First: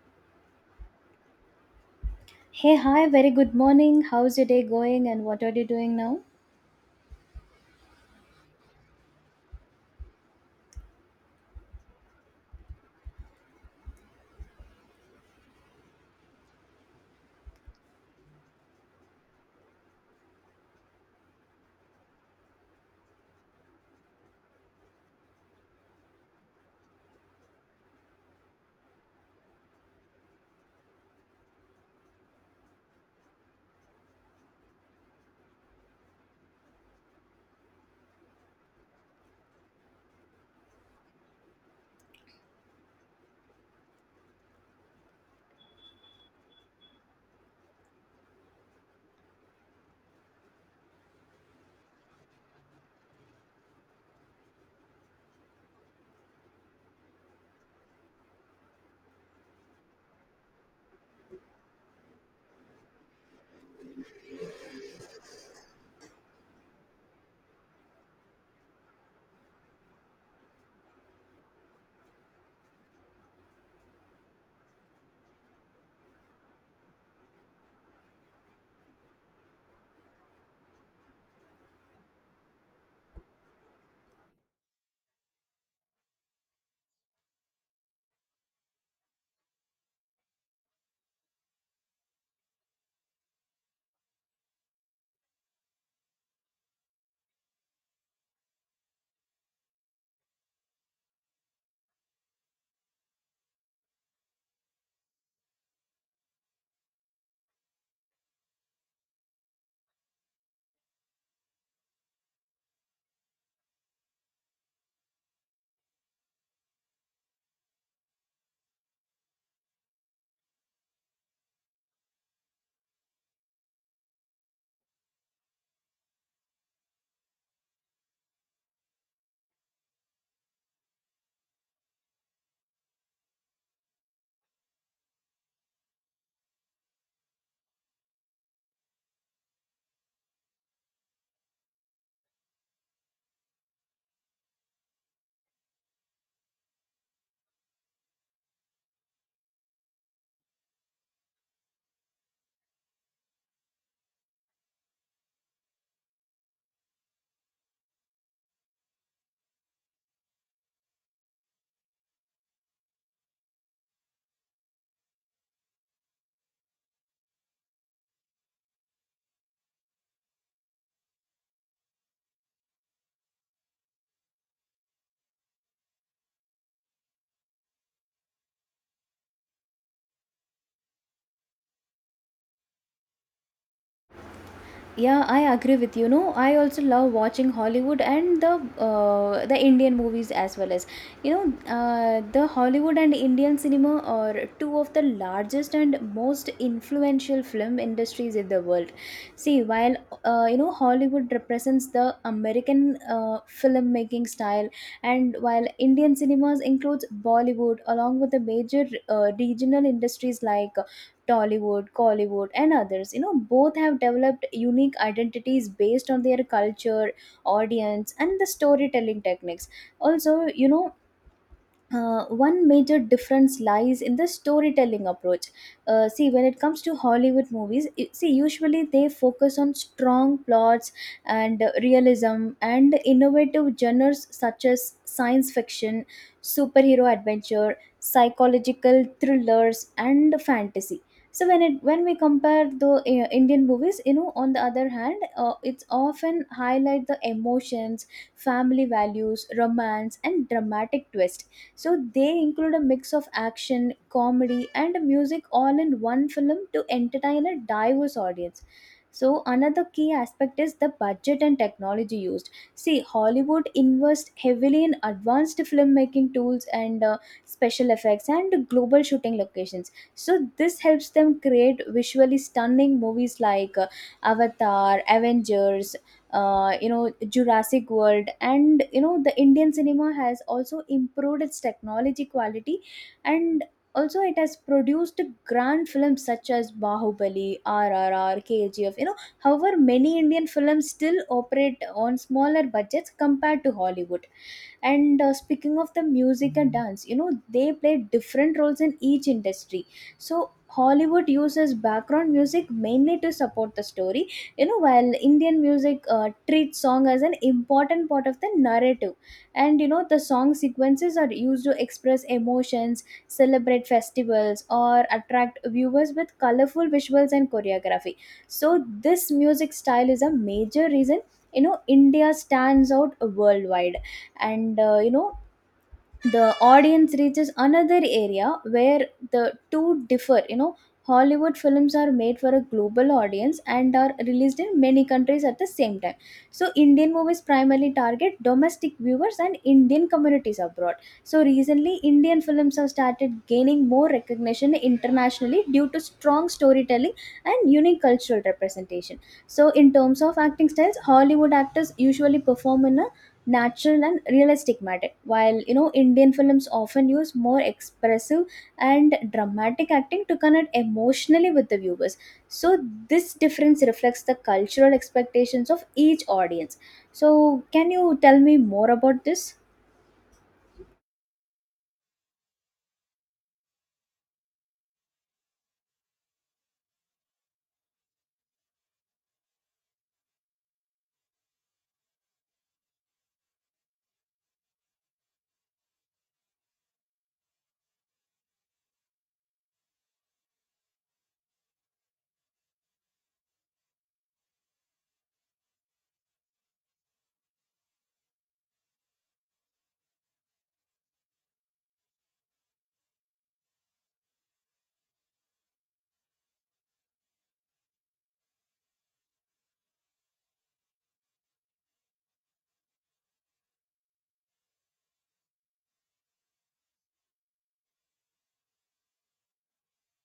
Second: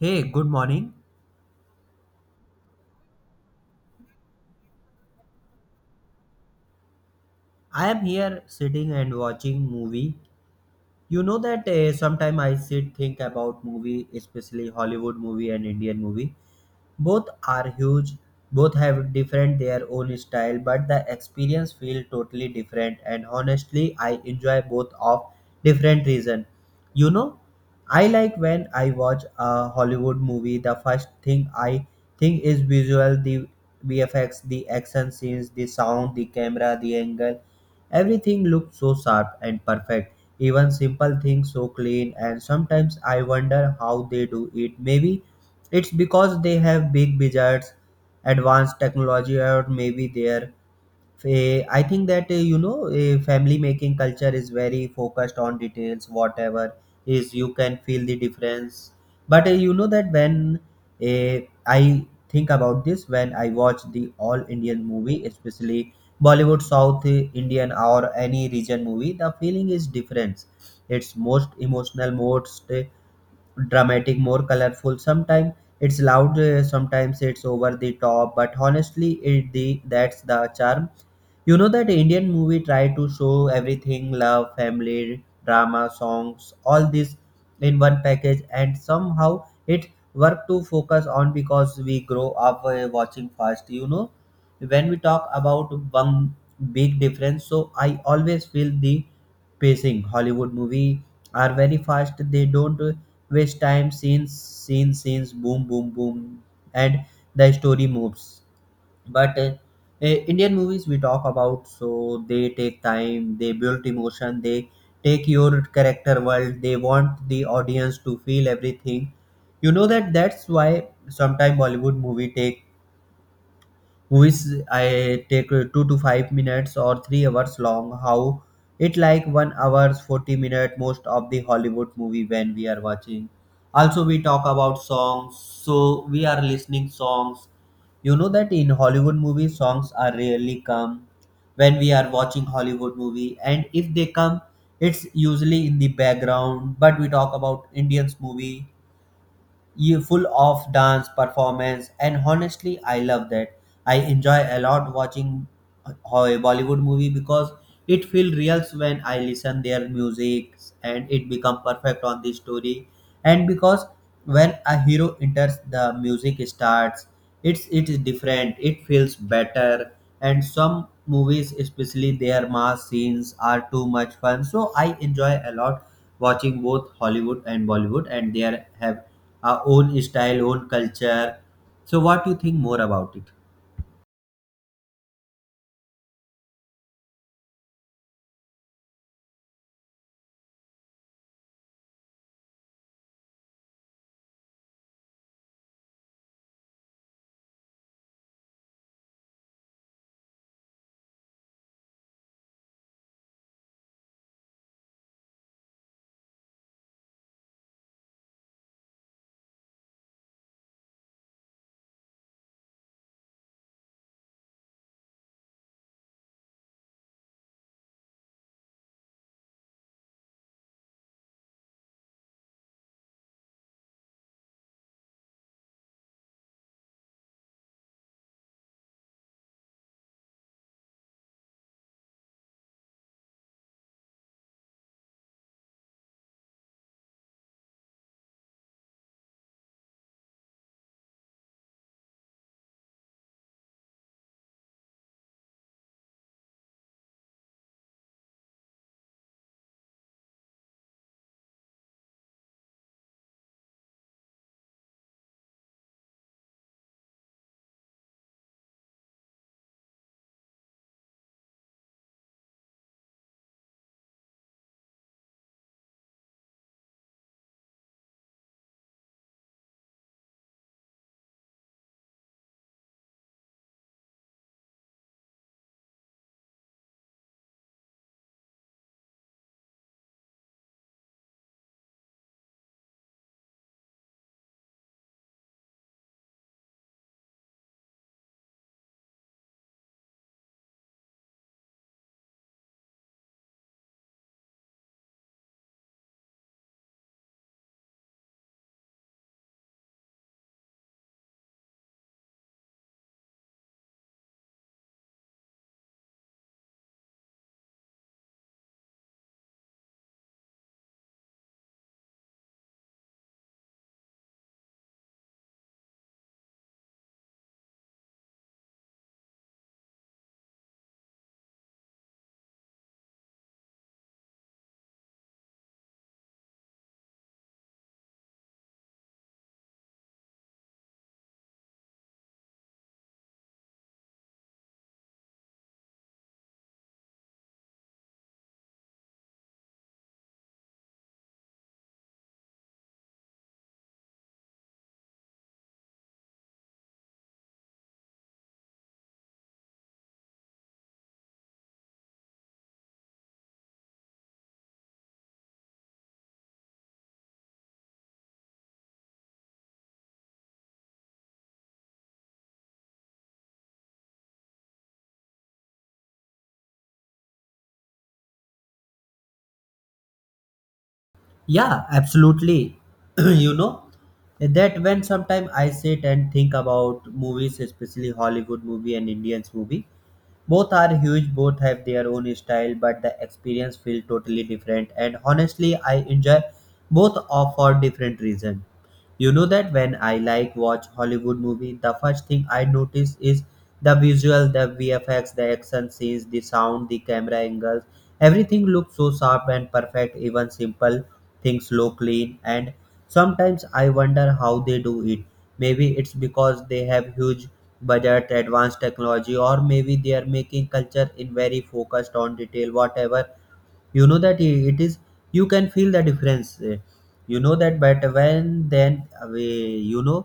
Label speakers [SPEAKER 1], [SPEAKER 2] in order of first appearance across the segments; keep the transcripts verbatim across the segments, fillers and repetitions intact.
[SPEAKER 1] Hey, good morning.
[SPEAKER 2] Hey, hi, very good morning. How's your day going and what are you doing now?
[SPEAKER 1] I am here sitting and watching movie. You know that uh, sometime I sit think about movie, especially Hollywood movie and Indian movie. Both are huge, both have different their own style, but the experience feel totally different and honestly I enjoy both of different reason. You know, I like when I watch a Hollywood movie, the first thing I think is visual, the V F X, the action scenes, the sound, the camera, the angle. Everything looks so sharp and perfect. Even simple things so clean and sometimes I wonder how they do it. Maybe it's because they have big budgets, advanced technology, or maybe they're. fa- I think that uh, you know, a family making culture is very focused on details. Whatever is, you can feel the difference. But uh, you know that when uh, I think about this, when I watch the all Indian movie, especially Bollywood, South uh, Indian, or any region movie, the feeling is different. It's most emotional, most uh, dramatic, more colorful. Sometimes it's loud, uh, sometimes it's over the top, but honestly, it the that's the charm. You know that Indian movie try to show everything: love, family, drama, songs, all this in one package, and somehow it work to focus on because we grow up uh, watching fast. You know, when we talk about one big difference, so I always feel the pacing. Hollywood movie are very fast. They don't uh, waste time scenes scenes scenes boom boom boom and the story moves but uh, eh, indian movies we talk about so they take time, they build emotion, they take your character world, they want the audience to feel everything. You know that that's why sometimes bollywood movie take which I take uh, two to five minutes or three hours long. How it like one hours forty minute most of the Hollywood movie when we are watching. Also we talk about songs, so we are listening songs. You know that in Hollywood movies songs are rarely come when we are watching Hollywood movie, and if they come, it's usually in the background. But we talk about Indians movie you full of dance performance and honestly I love that I enjoy a lot watching a Bollywood movie because it feels real when I listen their music and it become perfect on the story. And because when a hero enters the music starts, it's it is different, it feels better. And some movies, especially their mass scenes, are too much fun. So I enjoy a lot watching both Hollywood and Bollywood and they are- have our own style, own culture. So what do you think more about it?
[SPEAKER 2] Yeah, I agree with you. No, I also love watching Hollywood and the uh, the Indian movies as well. As you know uh, the Hollywood and Indian cinema are two of the largest and most influential film industries in the world. See, while uh, you know, Hollywood represents the American uh, filmmaking style, and while Indian cinemas includes Bollywood along with the major uh, regional industries like Tollywood, Collywood, and others. You know, both have developed unique identities based on their culture, audience, and the storytelling techniques. Also, you know, uh, one major difference lies in the storytelling approach. Uh, see, when it comes to Hollywood movies, i- see, usually they focus on strong plots and uh, realism and innovative genres such as science fiction, superhero adventure, psychological thrillers, and fantasy. So when it when we compare the uh, Indian movies, you know, on the other hand, uh, it's often highlight the emotions, family values, romance, and dramatic twist, so they include a mix of action, comedy, and music all in one film to entertain a diverse audience. So another key aspect is the budget and technology used. See, Hollywood invests heavily in advanced filmmaking tools and uh, special effects and global shooting locations. So this helps them create visually stunning movies like uh, Avatar, Avengers, uh, you know, Jurassic World. And you know, the Indian cinema has also improved its technology quality and also it has produced grand films such as Bahubali, triple R, K G F. You know, however, many Indian films still operate on smaller budgets compared to Hollywood. And uh, speaking of the music and dance, you know, they play different roles in each industry. So Hollywood uses background music mainly to support the story, you know, while Indian music uh, treats song as an important part of the narrative. And you know, the song sequences are used to express emotions, celebrate festivals, or attract viewers with colorful visuals and choreography. So this music style is a major reason, you know, India stands out worldwide. And uh, you know, the audience reaches another area where the two differ. You know, Hollywood films are made for a global audience and are released in many countries at the same time, so Indian movies primarily target domestic viewers and Indian communities abroad. So recently Indian films have started gaining more recognition internationally due to strong storytelling and unique cultural representation. So in terms of acting styles, Hollywood actors usually perform in a natural and realistic matter, while you know, Indian films often use more expressive and dramatic acting to connect emotionally with the viewers. So this difference reflects the cultural expectations of each audience. So can you tell me more about this?
[SPEAKER 1] Yeah, absolutely. You know, that when sometimes I sit and think about movies, especially Hollywood movie and Indians movie, both are huge, both have their own style, but the experience feel totally different. And honestly, I enjoy both of for different reason. You know that when I like watch Hollywood movie, the first thing I notice is the visual, the V F X, the action scenes, the sound, the camera angles. Everything looks so sharp and perfect. Even simple things look clean. And sometimes I wonder how they do it. Maybe it's because they have huge budget, advanced technology, or maybe they are making culture in very focused on detail. Whatever you know that i- it is you can feel the difference eh, you know that but when then uh, we- you know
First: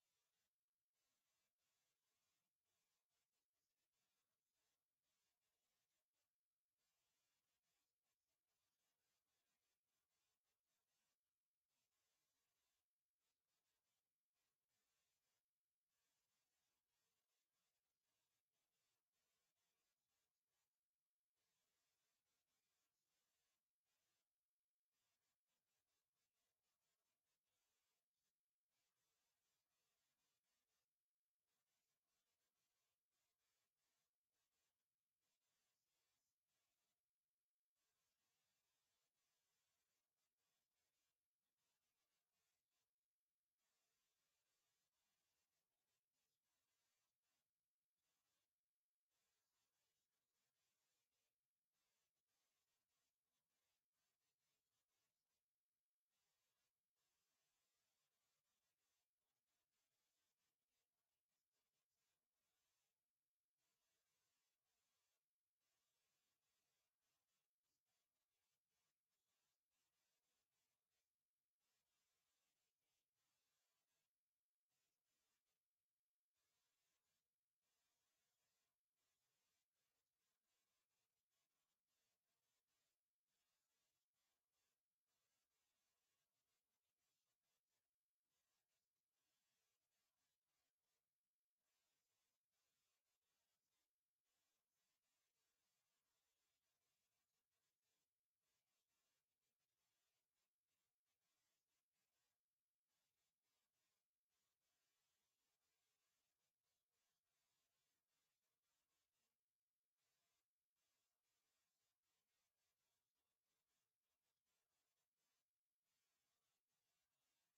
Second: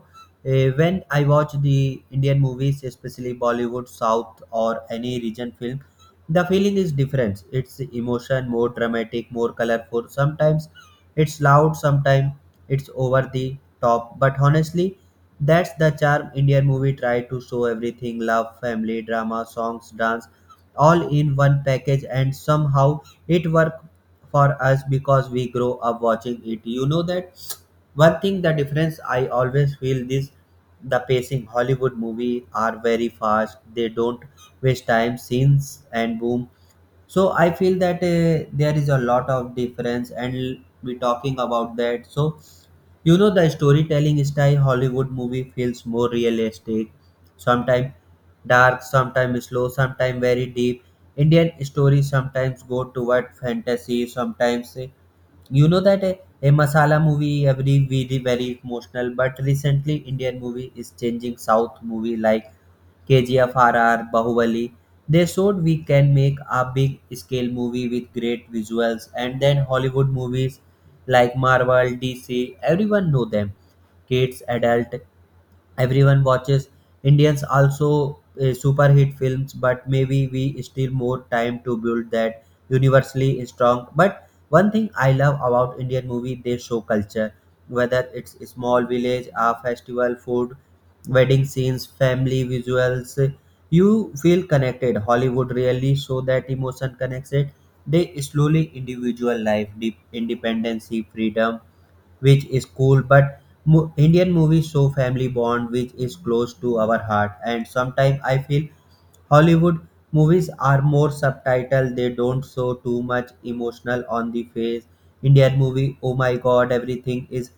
[SPEAKER 1] eh, when I watch the indian movies, especially bollywood south or any region film, the feeling is different. It's emotion, more dramatic, more colorful. Sometimes it's loud, sometimes it's over the top, but honestly, that's the charm. Indian movie try to show everything: love, family, drama, songs, dance, all in one package, and somehow it worked for us because we grow up watching it. You know that one thing, the difference I always feel this, the pacing. Hollywood movie are very fast. They don't waste time, scenes and boom. So I feel that uh, there is a lot of difference and we talking about that. So you know the storytelling style, hollywood movie feels more realistic. Sometimes dark, sometimes slow, sometimes very deep. Indian stories sometimes go toward fantasy, sometimes uh, you know that uh, a masala movie every very very emotional. But recently indian movie is changing, south movie like K G F R R, Bahubali. They showed we can make a big scale movie with great visuals. And then Hollywood movies like Marvel, D C, everyone know them. Kids, adult, everyone watches. Indians also uh, super hit films, but maybe we still more time to build that universally is strong. But one thing I love about indian movie, they show culture, whether it's a small village, a festival, food, wedding scenes, family visuals. You feel connected. Hollywood really show that emotion connects it. They slowly individual life, deep independency, freedom, which is cool. But mo- indian movies show family bond, which is close to our heart. And sometimes I feel Hollywood movies are more subtitled, they don't show too much emotional on the face. Indian movie, oh my god, everything is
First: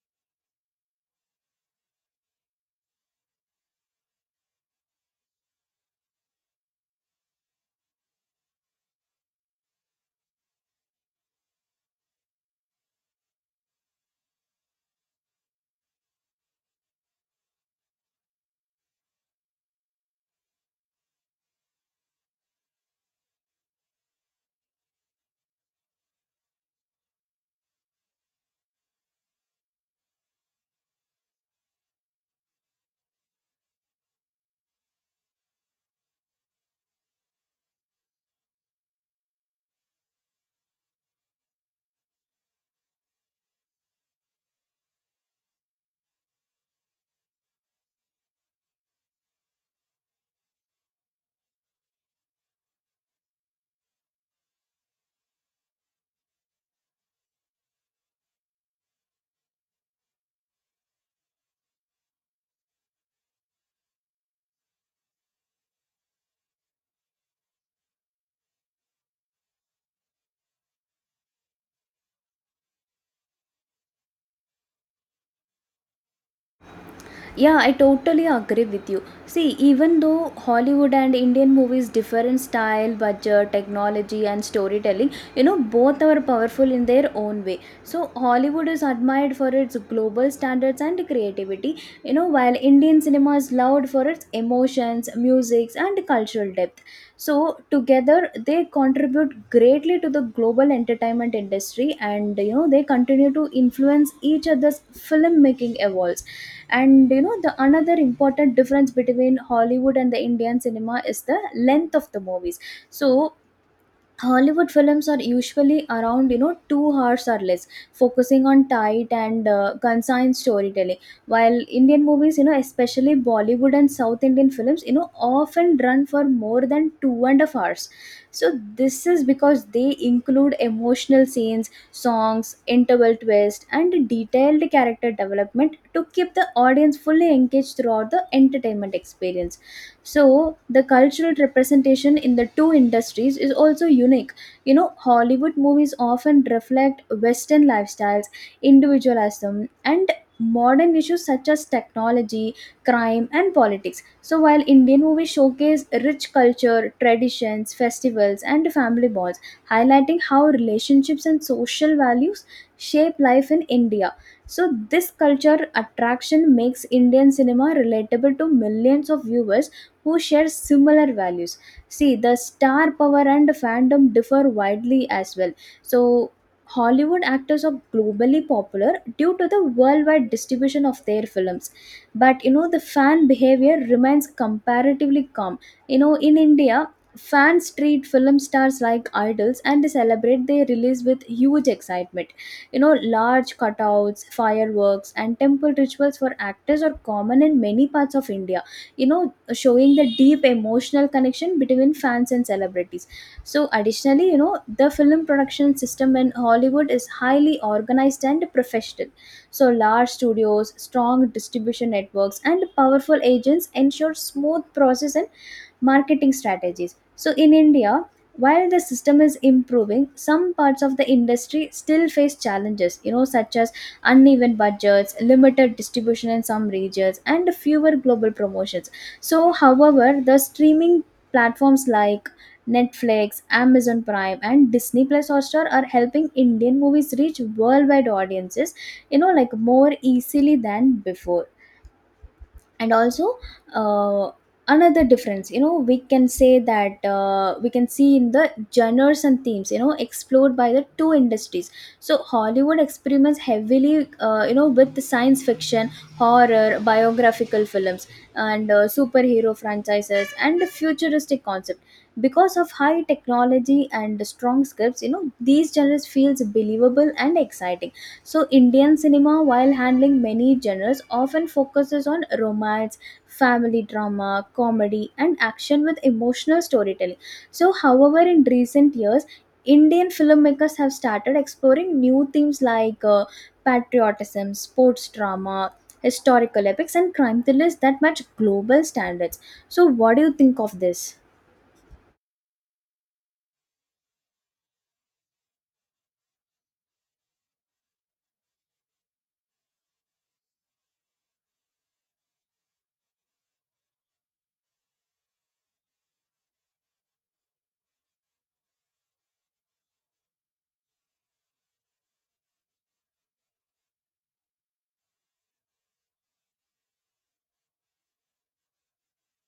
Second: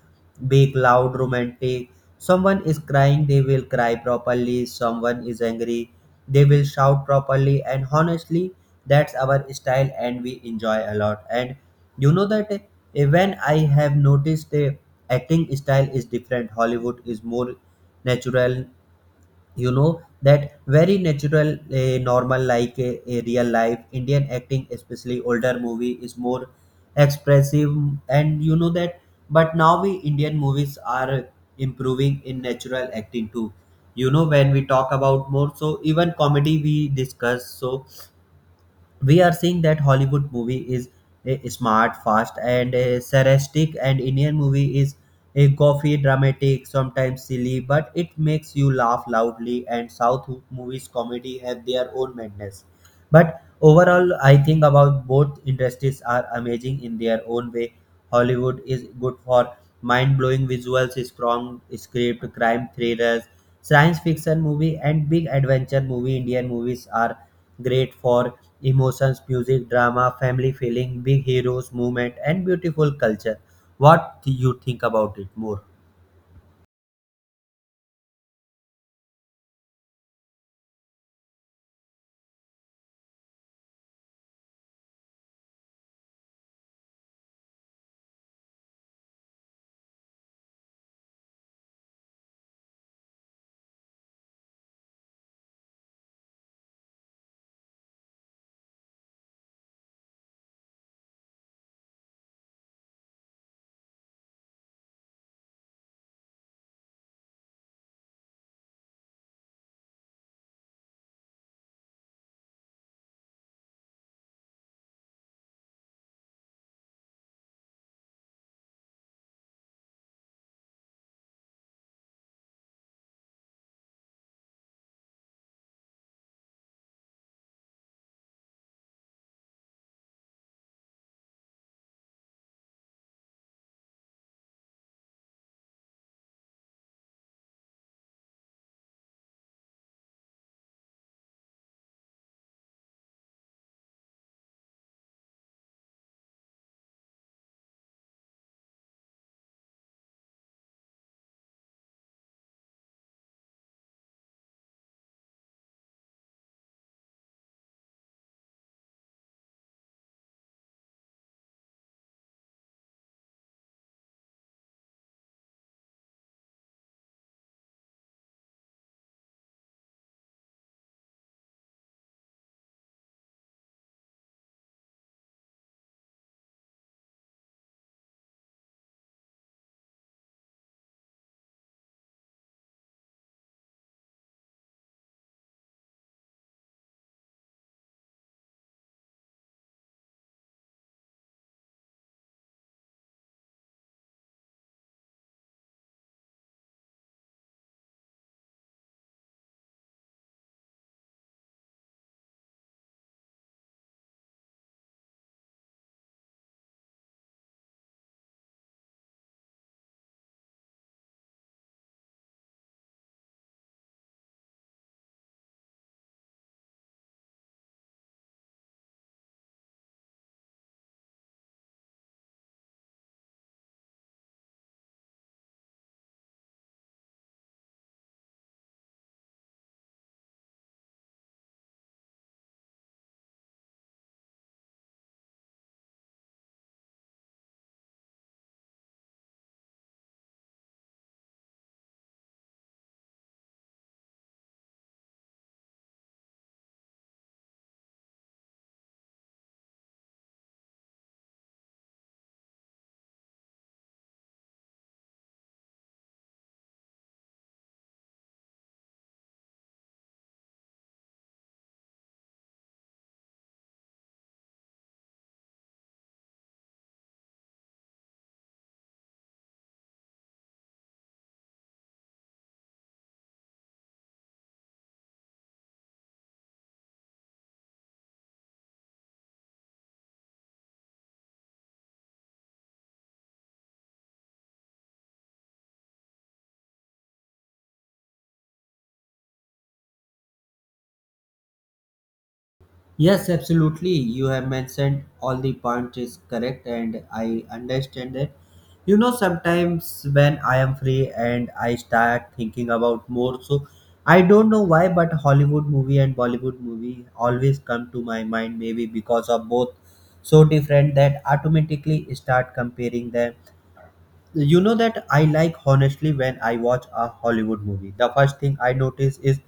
[SPEAKER 1] big, loud, romantic. Someone is crying, they will cry properly. Someone is angry, they will shout properly. And honestly, that's our style and we enjoy a lot. And you know that eh, when I have noticed the acting style is different, Hollywood is more natural. You know that very natural, uh, normal like a, a real life. Indian acting, especially older movie, is more expressive. And you know that but now we indian movies are improving in natural acting too. You know when we talk about more, so even comedy we discuss, so we are seeing that Hollywood movie is a smart, fast, and a sarcastic, and Indian movie is a goofy, dramatic, sometimes silly, but it makes you laugh loudly. And South movies comedy have their own madness. But overall, I think about both industries are amazing in their own way. Hollywood is good for mind-blowing visuals, strong script, crime thrillers, science fiction movie, and big adventure movie. Indian movies are great for emotions, music, drama, family feeling, big heroes, movement, and beautiful culture. What do you think about it more?
[SPEAKER 2] Yeah, I totally agree with you. See, even though Hollywood and Indian movies differ in style, budget, technology, and storytelling, you know, both are powerful in their own way. So Hollywood is admired for its global standards and creativity, you know, while Indian cinema is loved for its emotions, music, and cultural depth. So together, they contribute greatly to the global entertainment industry and, you know, they continue to influence each other's filmmaking evolves. And you know, the another important difference between Hollywood and the Indian cinema is the length of the movies. So Hollywood films are usually around, you know, two hours or less, focusing on tight and uh, concise storytelling, while Indian movies, you know, especially Bollywood and South Indian films, you know, often run for more than two and a half hours. So this is because they include emotional scenes, songs, interval twist, and detailed character development to keep the audience fully engaged throughout the entertainment experience. So the cultural representation in the two industries is also unique. You know, Hollywood movies often reflect western lifestyles, individualism, and modern issues such as technology, crime, and politics, so while Indian movies showcase rich culture, traditions, festivals, and family bonds, highlighting how relationships and social values shape life in India. So this culture attraction makes Indian cinema relatable to millions of viewers who share similar values. See, the star power and fandom differ widely as well. So Hollywood actors are globally popular due to the worldwide distribution of their films, but you know, the fan behavior remains comparatively calm. You know, in India, fans treat film stars like idols and celebrate their release with huge excitement. You know, large cutouts, fireworks, and temple rituals for actors are common in many parts of India, you know, showing the deep emotional connection between fans and celebrities. So additionally, you know, the film production system in Hollywood is highly organized and professional. So large studios, strong distribution networks, and powerful agents ensure smooth process and marketing strategies. So in India, while the system is improving, some parts of the industry still face challenges, you know, such as uneven budgets, limited distribution in some regions, and fewer global promotions. So however, the streaming platforms like Netflix, Amazon Prime, and Disney Plus Hotstar are helping Indian movies reach worldwide audiences, you know, like more easily than before. And also, uh, another difference, you know, we can say that uh, we can see in the genres and themes, you know, explored by the two industries. So Hollywood experiments heavily, uh, you know, with the science fiction, horror, biographical films, and uh, superhero franchises and the futuristic concept. Because of high technology and strong scripts, you know, these genres feels believable and exciting. So Indian cinema, while handling many genres, often focuses on romance, family drama, comedy, and action with emotional storytelling. So however, in recent years, Indian filmmakers have started exploring new themes like uh, patriotism, sports drama, historical epics, and crime thrillers that match global standards. So what do you think of this?
[SPEAKER 1] Yes, absolutely. You have mentioned all the points is correct and I understand it. You know, sometimes when I am free and I start thinking about more, so I don't know why, but Hollywood movie and Bollywood movie always come to my mind, maybe because of both so different that automatically start comparing them. You know that I like, honestly, when I watch a hollywood movie the first thing I notice is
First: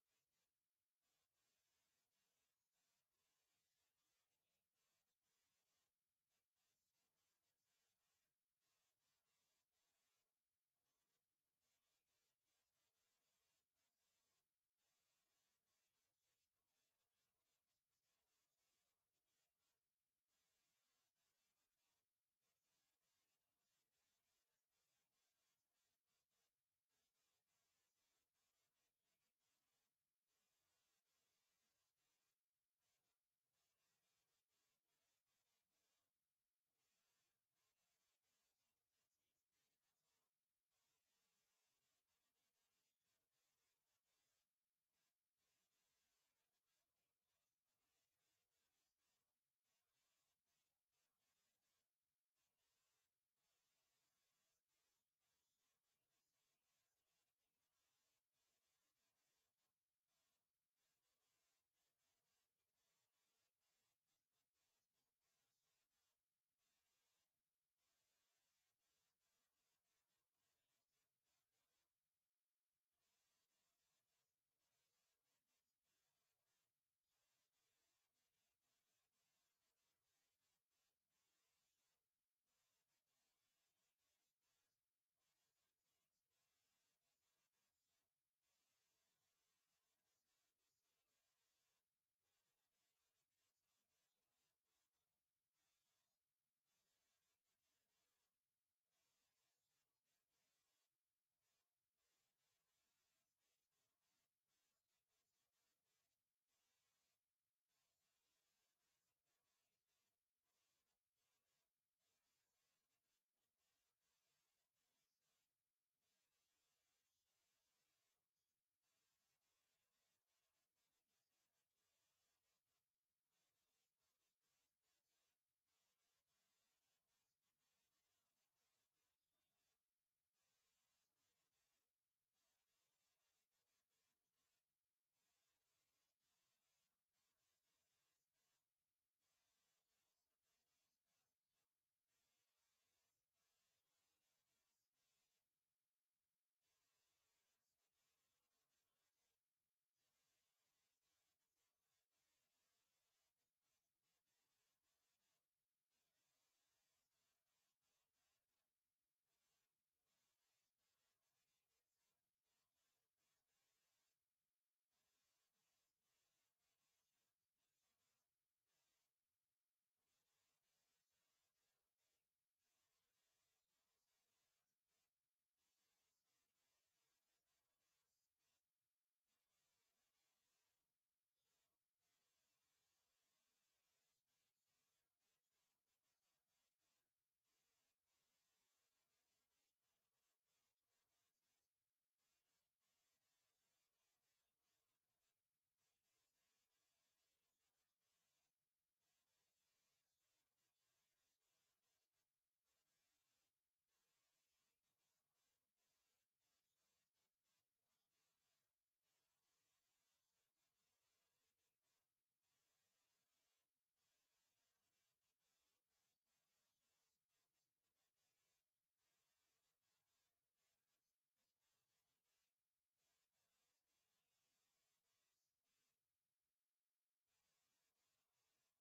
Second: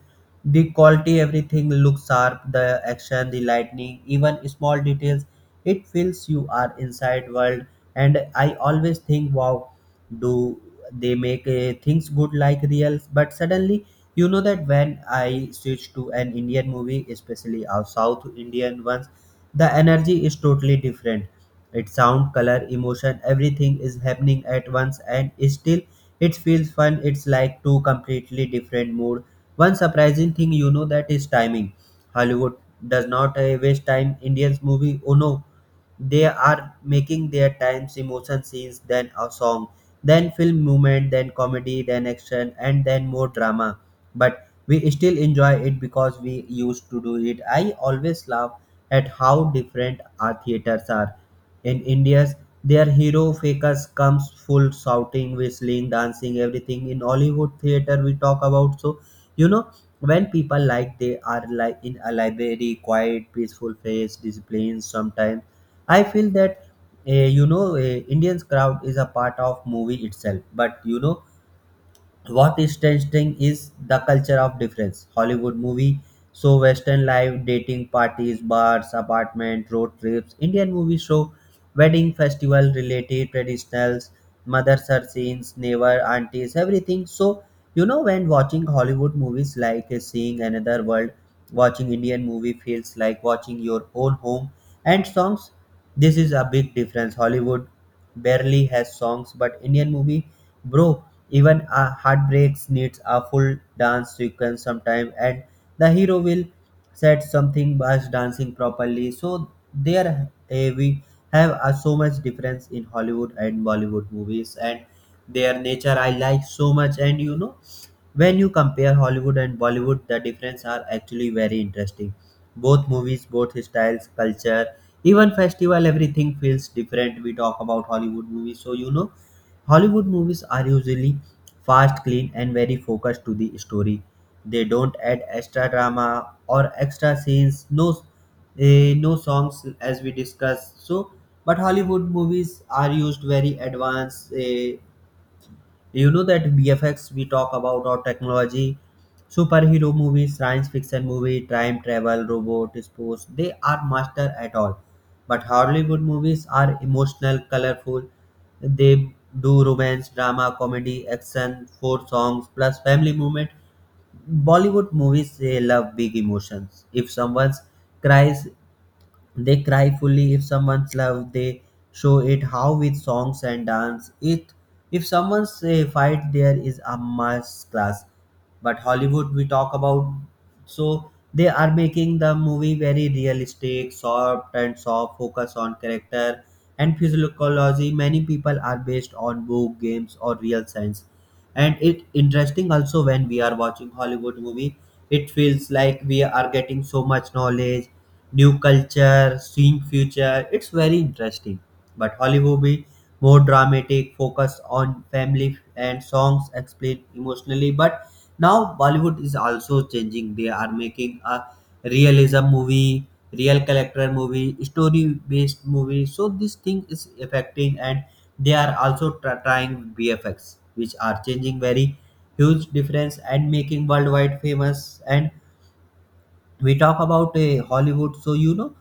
[SPEAKER 1] the quality. Everything looks sharp, the action, the lightning, even small details. It feels you are inside world. And I always think wow, do they make uh, things good like real. But suddenly you know that when I switch to an indian movie, especially our south indian ones, the energy is totally different. It's sound, color, emotion, everything is happening at once and still it feels fun. It's like two completely different mood. One surprising thing you know that is timing. Hollywood does not uh, waste time. Indians movie, oh no, they are making their times emotion scenes then a song then film movement then comedy then action and then more drama, but we still enjoy it because we used to do it. I always laugh at how different our theaters are. In India's, their hero fakers comes full shouting, whistling, dancing, everything. In Hollywood theater, we talk about, so you know when people like, they are like in a library, quiet, peaceful face, discipline. Sometimes I feel that uh, you know uh, Indians crowd is a part of movie itself, but you know what is testing is the culture of difference. Hollywood movie, so Western life, dating parties, bars, apartment, road trips. Indian movie show wedding festival related traditionals, mothers are scenes, neighbor, aunties, everything. So you know when watching Hollywood movies like uh, seeing another world, watching Indian movie feels like watching your own home. And songs. This is a big difference. Hollywood barely has songs, but Indian movie, bro. Even a heartbreaks needs a full dance sequence sometime, and the hero will set something by dancing properly. So there eh, we have a so much difference in Hollywood and Bollywood movies and their nature I like so much. And you know, when you compare Hollywood and Bollywood, the difference are actually very interesting. Both movies, both styles, culture, even festival, everything feels different. We talk about Hollywood movies, so you know Hollywood movies are usually fast, clean, and very focused to the story. They don't add extra drama or extra scenes, no, eh, no songs as we discussed. So, but Hollywood movies are used very advanced. Eh, you know that B F X we talk about our technology, superhero movies, science fiction movie, time travel, robot, sports. They are master at all. But Hollywood movies are emotional, colorful. They do romance, drama, comedy, action, four songs plus family movement. Bollywood movies they love big emotions. If someone cries, they cry fully if someone's love. They show it how with songs and dance. It if someone's a fight, there is a mass class. But Hollywood, we talk about, so they are making the movie very realistic, soft and soft, focus on character and physiology. Many people are based on book, games, or real science. And it interesting also when we are watching Hollywood movie, it feels like we are getting so much knowledge new culture, seeing future. It's very interesting. But Hollywood be more dramatic, focus on family and songs explain emotionally. But now Bollywood is also changing. They are making a realism movie, real character movie, story based movie. So this thing is affecting and they are also try- trying B F X, which are changing very huge difference and making worldwide famous. And we talk about a Hollywood, so you know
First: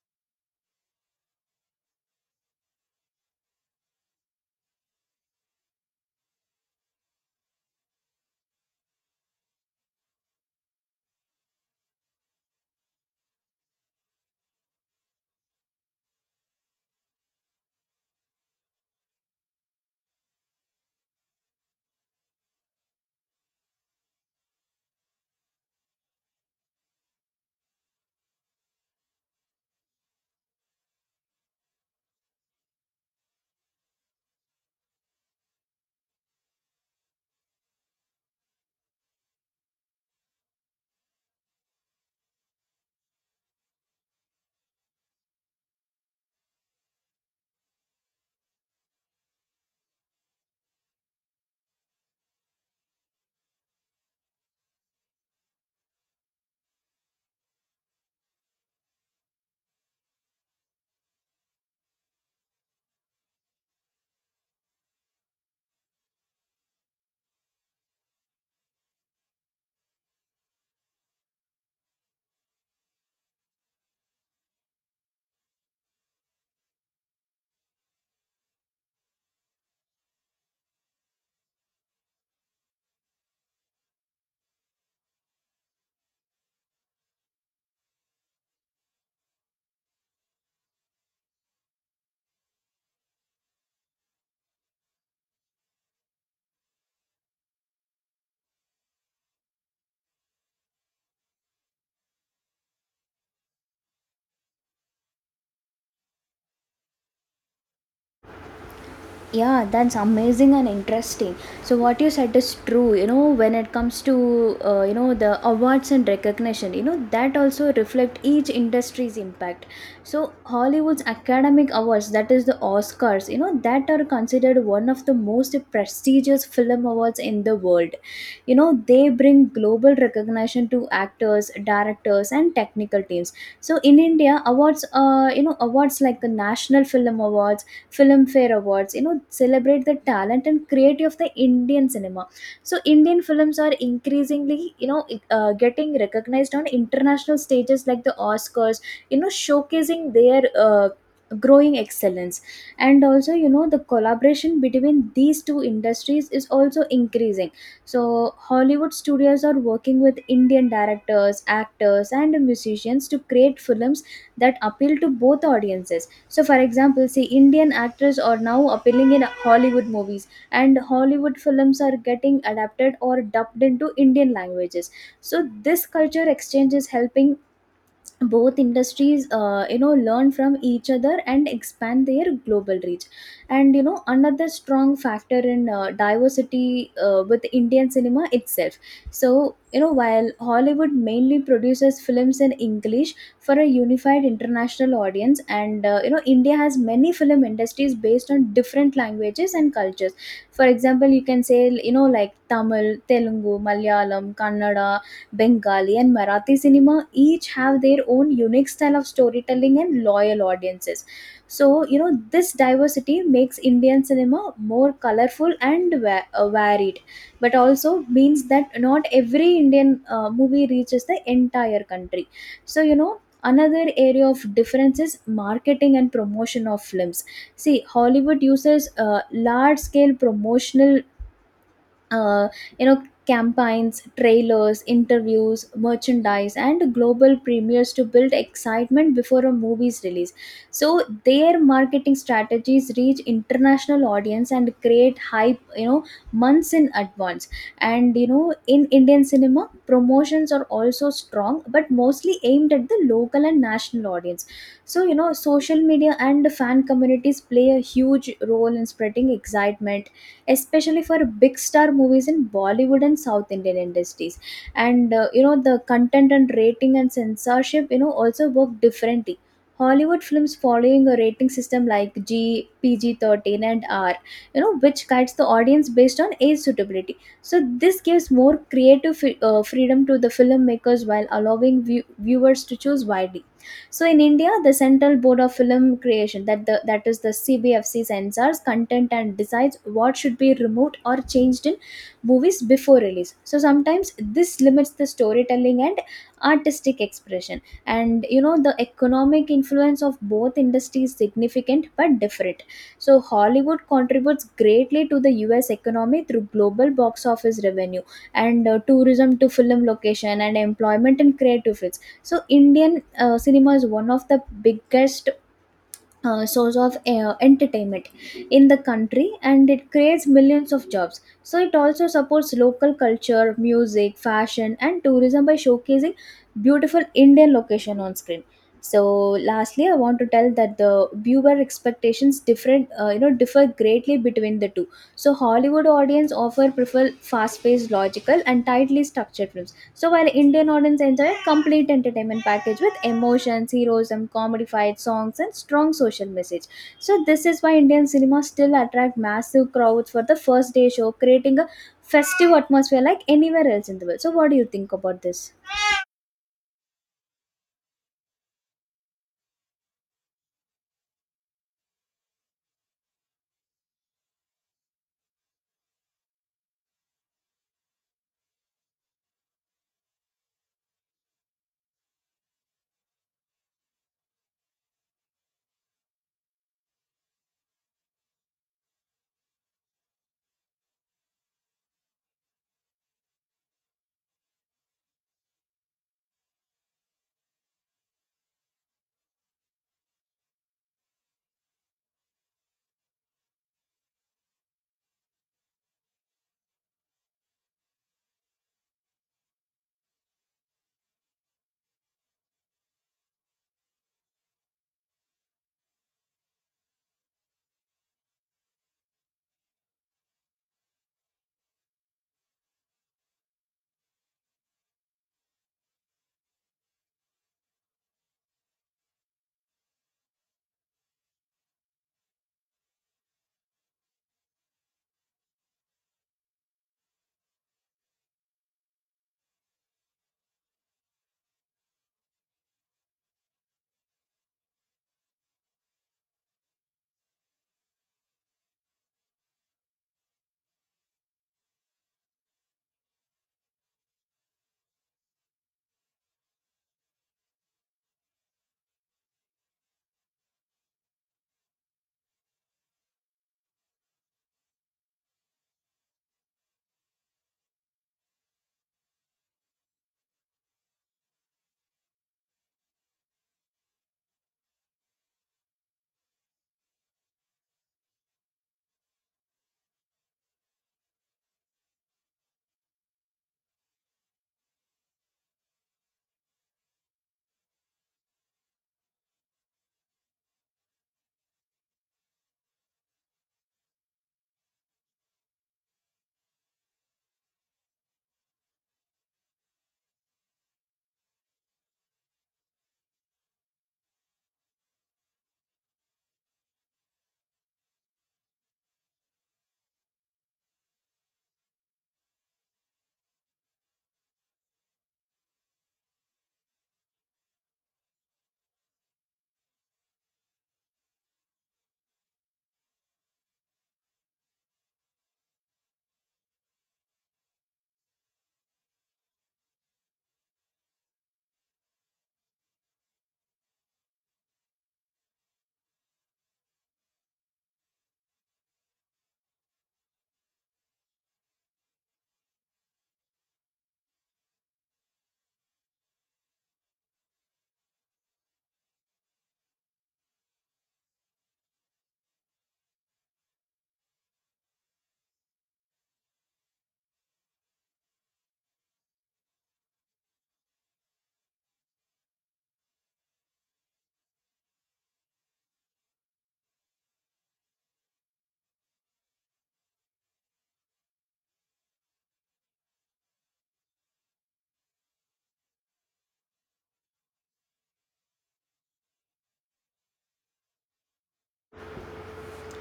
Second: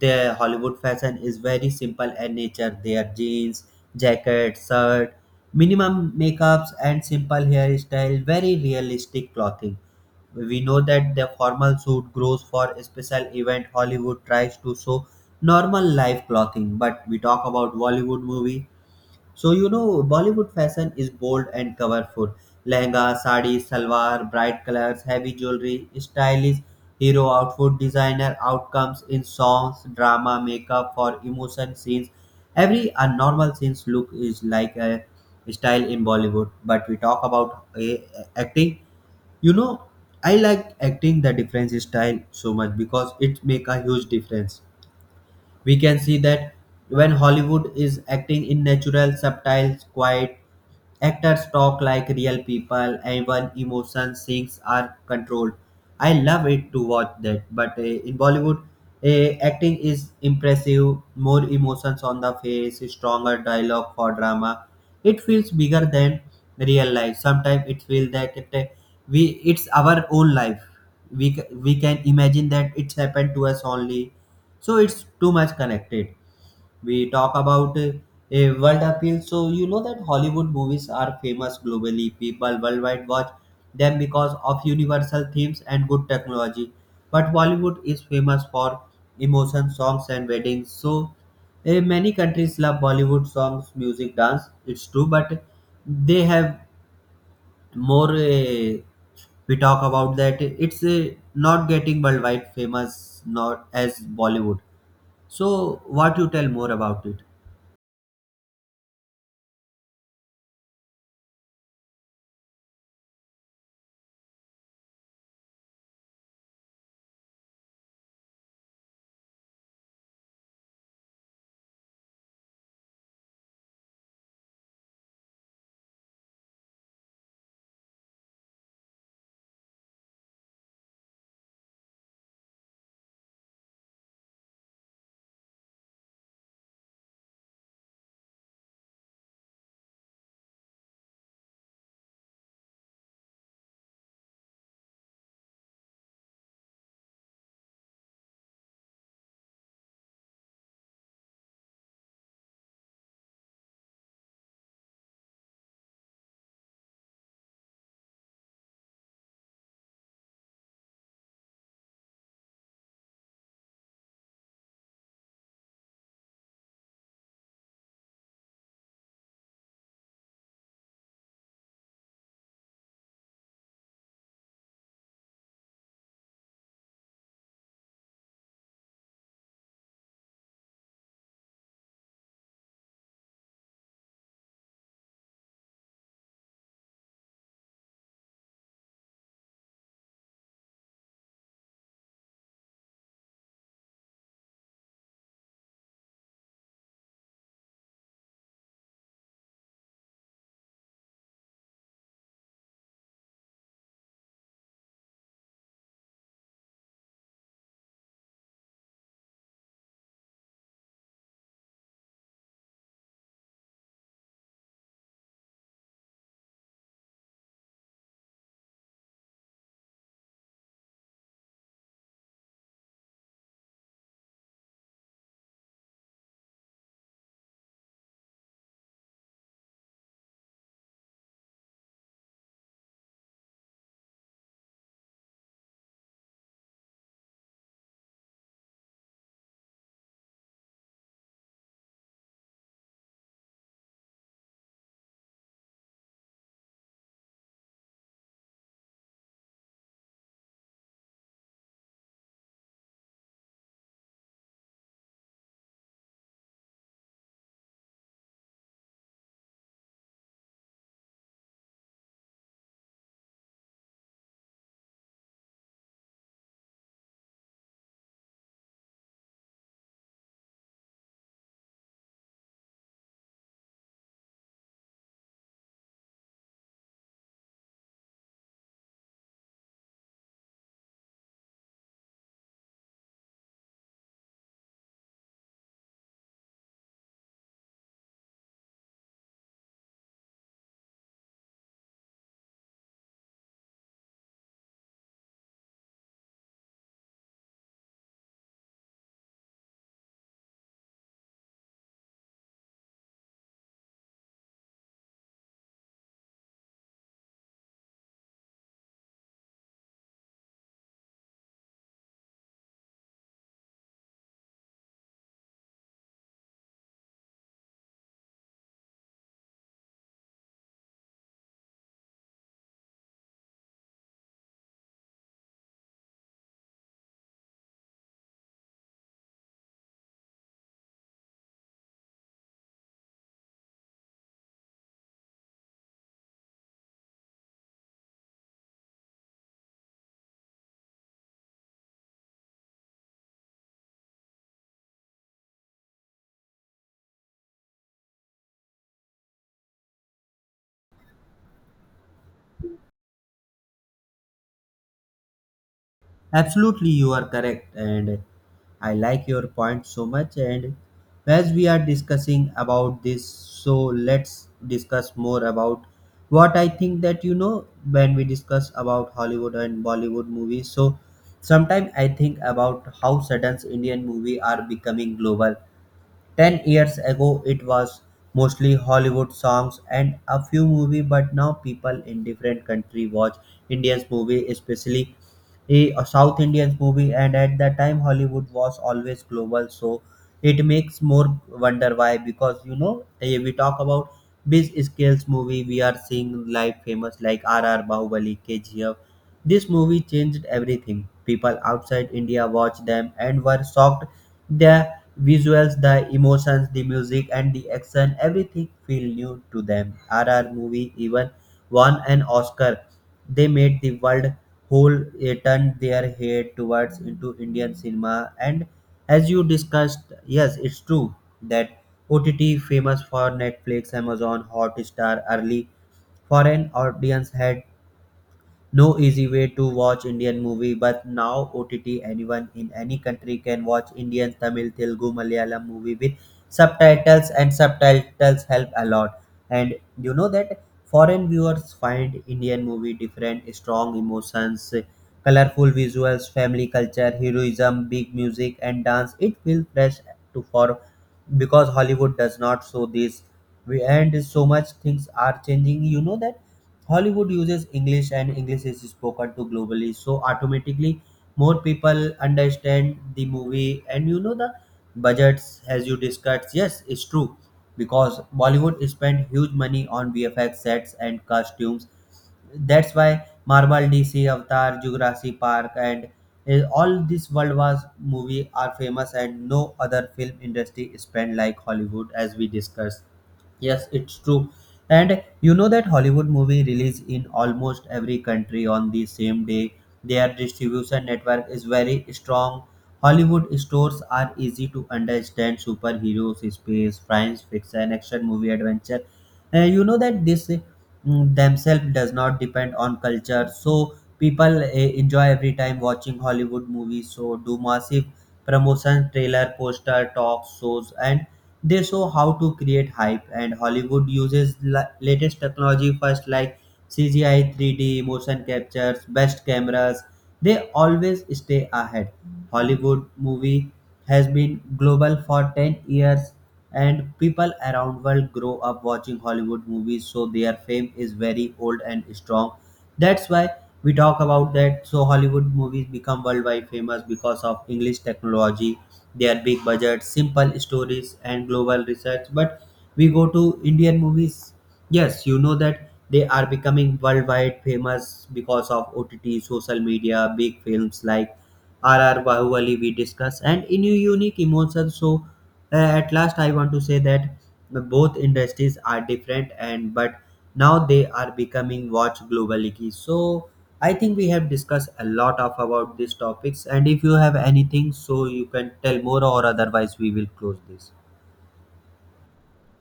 [SPEAKER 1] the Hollywood fashion is very simple and nature. Their jeans, jacket, shirt, minimum makeups, and simple hairstyle, very realistic clothing. We know that the formal suit grows for a special event. Hollywood tries to show normal life clothing, but we talk about Bollywood movie, so you know, Bollywood fashion is bold and colorful. Lehenga, sari, salwar, bright colors, heavy jewelry, stylish hero outfit, designer outcomes in songs, drama, makeup for emotion scenes. Every abnormal scenes look is like a style in Bollywood. But we talk about eh, acting. You know, I like acting the difference style so much because it make a huge difference. We can see that when Hollywood is acting in natural, subtle, quiet, actors talk like real people, and even emotions, things are controlled. I love it to watch that. But uh, in Bollywood, uh, acting is impressive, more emotions on the face, stronger dialogue for drama. It feels bigger than real life. Sometimes it feels that it, uh, we it's our own life. We ca- we can imagine that it's happened to us only, so it's too much connected. We talk about uh, a world appeal, so you know that Hollywood movies are famous globally. People worldwide watch them because of universal themes and good technology, but Bollywood is famous for emotion songs and weddings. So uh, many countries love Bollywood songs, music, dance, it's true, but they have more uh, we talk about that it's uh, not getting worldwide famous, not as Bollywood. So, what you tell more about it?
[SPEAKER 2] Yeah, that's amazing and interesting. So what you said is true. You know, when it comes to uh, you know, the awards and recognition, you know, that also reflect each industry's impact. So Hollywood's academic awards, that is the Oscars, you know, that are considered one of the most prestigious film awards in the world. You know, they bring global recognition to actors, directors, and technical teams. So in India awards, uh, you know, awards like the National Film Awards, Filmfare Awards, you know, celebrate the talent and creativity of the Indian cinema. So Indian films are increasingly, you know, uh, getting recognized on international stages like the Oscars, you know, showcasing their uh, growing excellence. And also, you know, the collaboration between these two industries is also increasing. So Hollywood studios are working with Indian directors, actors, and musicians to create films that appeal to both audiences. So, for example, see, Indian actors are now appearing in Hollywood movies, and Hollywood films are getting adapted or dubbed into Indian languages. So this culture exchange is helping both industries uh, you know, learn from each other and expand their global reach. And you know, another strong factor in uh, diversity uh, with Indian cinema itself. So you know, while Hollywood mainly produces films in English for a unified international audience, and uh, you know, India has many film industries based on different languages and cultures. For example, you can say, you know, like Tamil, Telugu, Malayalam, Kannada, Bengali, and Marathi cinema each have their own unique style of storytelling and loyal audiences. So, you know, this diversity makes Indian cinema more colorful and va- uh, varied, but also means that not every Indian uh, movie reaches the entire country. So, you know, another area of difference is marketing and promotion of films. See, Hollywood uses uh, large scale promotional uh, you know, campaigns, trailers, interviews, merchandise, and global premieres to build excitement before a movie's release. So their marketing strategies reach international audience and create hype, you know, months in advance. And you know, in Indian cinema promotions are also strong but mostly aimed at the local and national audience. So you know, social media and fan communities play a huge role in spreading excitement, especially for big star movies in Bollywood and South Indian industries. And uh, you know, the content and rating and censorship, you know, also work differently. Hollywood films following a rating system like G, P G thirteen, and R, you know, which guides the audience based on age suitability. So this gives more creative fi- uh, freedom to the filmmakers while allowing view- viewers to choose widely. So in India, the Central Board of Film Creation, that the that is the C B F C, censors content and decides what should be removed or changed in movies before release. So sometimes this limits the storytelling and artistic expression. And you know, the economic influence of both industries is significant but different. So Hollywood contributes greatly to the U S economy through global box office revenue and uh, tourism to film location and employment in creative fields. So Indian uh, cinema is one of the biggest uh, source of uh, entertainment in the country and it creates millions of jobs. So it also supports local culture, music, fashion, and tourism by showcasing beautiful Indian location on screen. So lastly, I want to tell that the viewer expectations different, uh, you know, differ greatly between the two. So Hollywood audience often prefer fast paced, logical, and tightly structured films, so while Indian audience enjoy a complete entertainment package with emotions, heroism, comedy fights, songs, and strong social message. So this is why Indian cinema still attract massive crowds for the first day show, creating a festive atmosphere like anywhere else in the world. So what do you think about this?
[SPEAKER 1] Absolutely, you are correct, and I like your point so much. And as we are discussing about this, so let's discuss more about what I think that you know when we discuss about Hollywood and Bollywood movies. So, sometimes I think about how sudden Indian movie are becoming global. Ten years ago, it was mostly Hollywood songs and a few movies, but now people in different country watch Indian movie, especially a a South Indian movie. And at that time, Hollywood was always global, so it makes more wonder why. Because you know, eh, we talk about big scales movie, we are seeing like famous like R R Bahubali, K G F. This movie changed everything. People outside India watched them and were shocked. They visuals, the emotions, the music, and the action, everything feel new to them. R R movie even won an Oscar. They made the world whole eh, turn their head towards into Indian cinema. And as you discussed, yes, it's true that O T T famous for Netflix, Amazon, Hotstar, early foreign audience had no easy way to watch Indian movie, but now O T T anyone in any country can watch Indian, Tamil, Telugu, Malayalam movie with subtitles, and subtitles help a lot. And you know that foreign viewers find Indian movie different, strong emotions, colorful visuals, family culture, heroism, big music and dance. It feels fresh to for because Hollywood does not show this. We and so much things are changing. You know that Hollywood uses English and English is spoken to globally, so automatically more people understand the movie. And you know the budgets, as you discussed, yes, it's true because Bollywood spent huge money on V F X sets and costumes. That's why Marvel, D C, Avatar, Jurassic Park, and eh, all these World Wars movie are famous, and no other film industry spent like Hollywood, as we discussed. Yes, it's true. And you know that Hollywood movie release in almost every country on the same day. Their distribution network is very strong. Hollywood stores are easy to understand superheroes, space, science fiction, action movie, adventure. Uh, you know that this uh, mm, themselves does not depend on culture. So people uh, enjoy every time watching Hollywood movies. So do massive promotion, trailer, poster, talk shows, and they show how to create hype. And Hollywood uses la- latest technology first like CGI, three d motion captures, best cameras. They always stay ahead. Hollywood movie has been global for ten years, and people around world grow up watching Hollywood movies, so their fame is very old and strong. That's why we talk about that. So Hollywood movies become worldwide famous because of English technology, their big budgets, simple stories, and global research. But we go to Indian movies. Yes, you know that they are becoming worldwide famous because of O T T, social media, big films like R R Bahubali we discussed and in a unique emotions. So uh, at last I want to say that both industries are different, and but now they are becoming watch globally. Ki. So I think we have discussed a lot of about these topics, and if you have anything so you can tell more or otherwise we will close this.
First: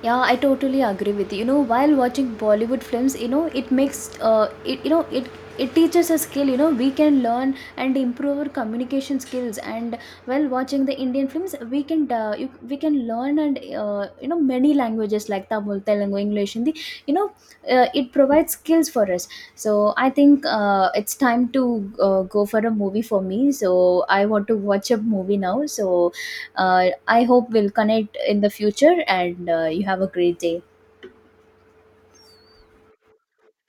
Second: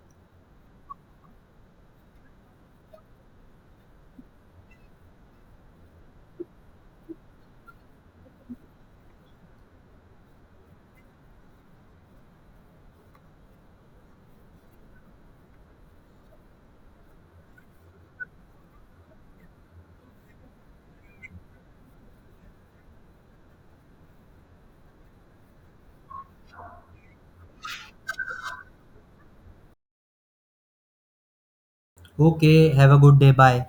[SPEAKER 2] Yeah, I totally agree with you. You know, while watching Bollywood films, you know, it makes uh, it you know it it teaches a skill. You know, we can learn and improve our communication skills. And while watching the Indian films, we can uh, you, we can learn and uh, you know, many languages like Tamil, Telugu, English, Hindi. You know, uh, it provides skills for us. So I think uh, it's time to uh, go for a movie for me. So I want to watch a movie now. So uh, I hope we'll connect in the future, and uh, you have a great day.
[SPEAKER 1] Okay, have a good day. Bye.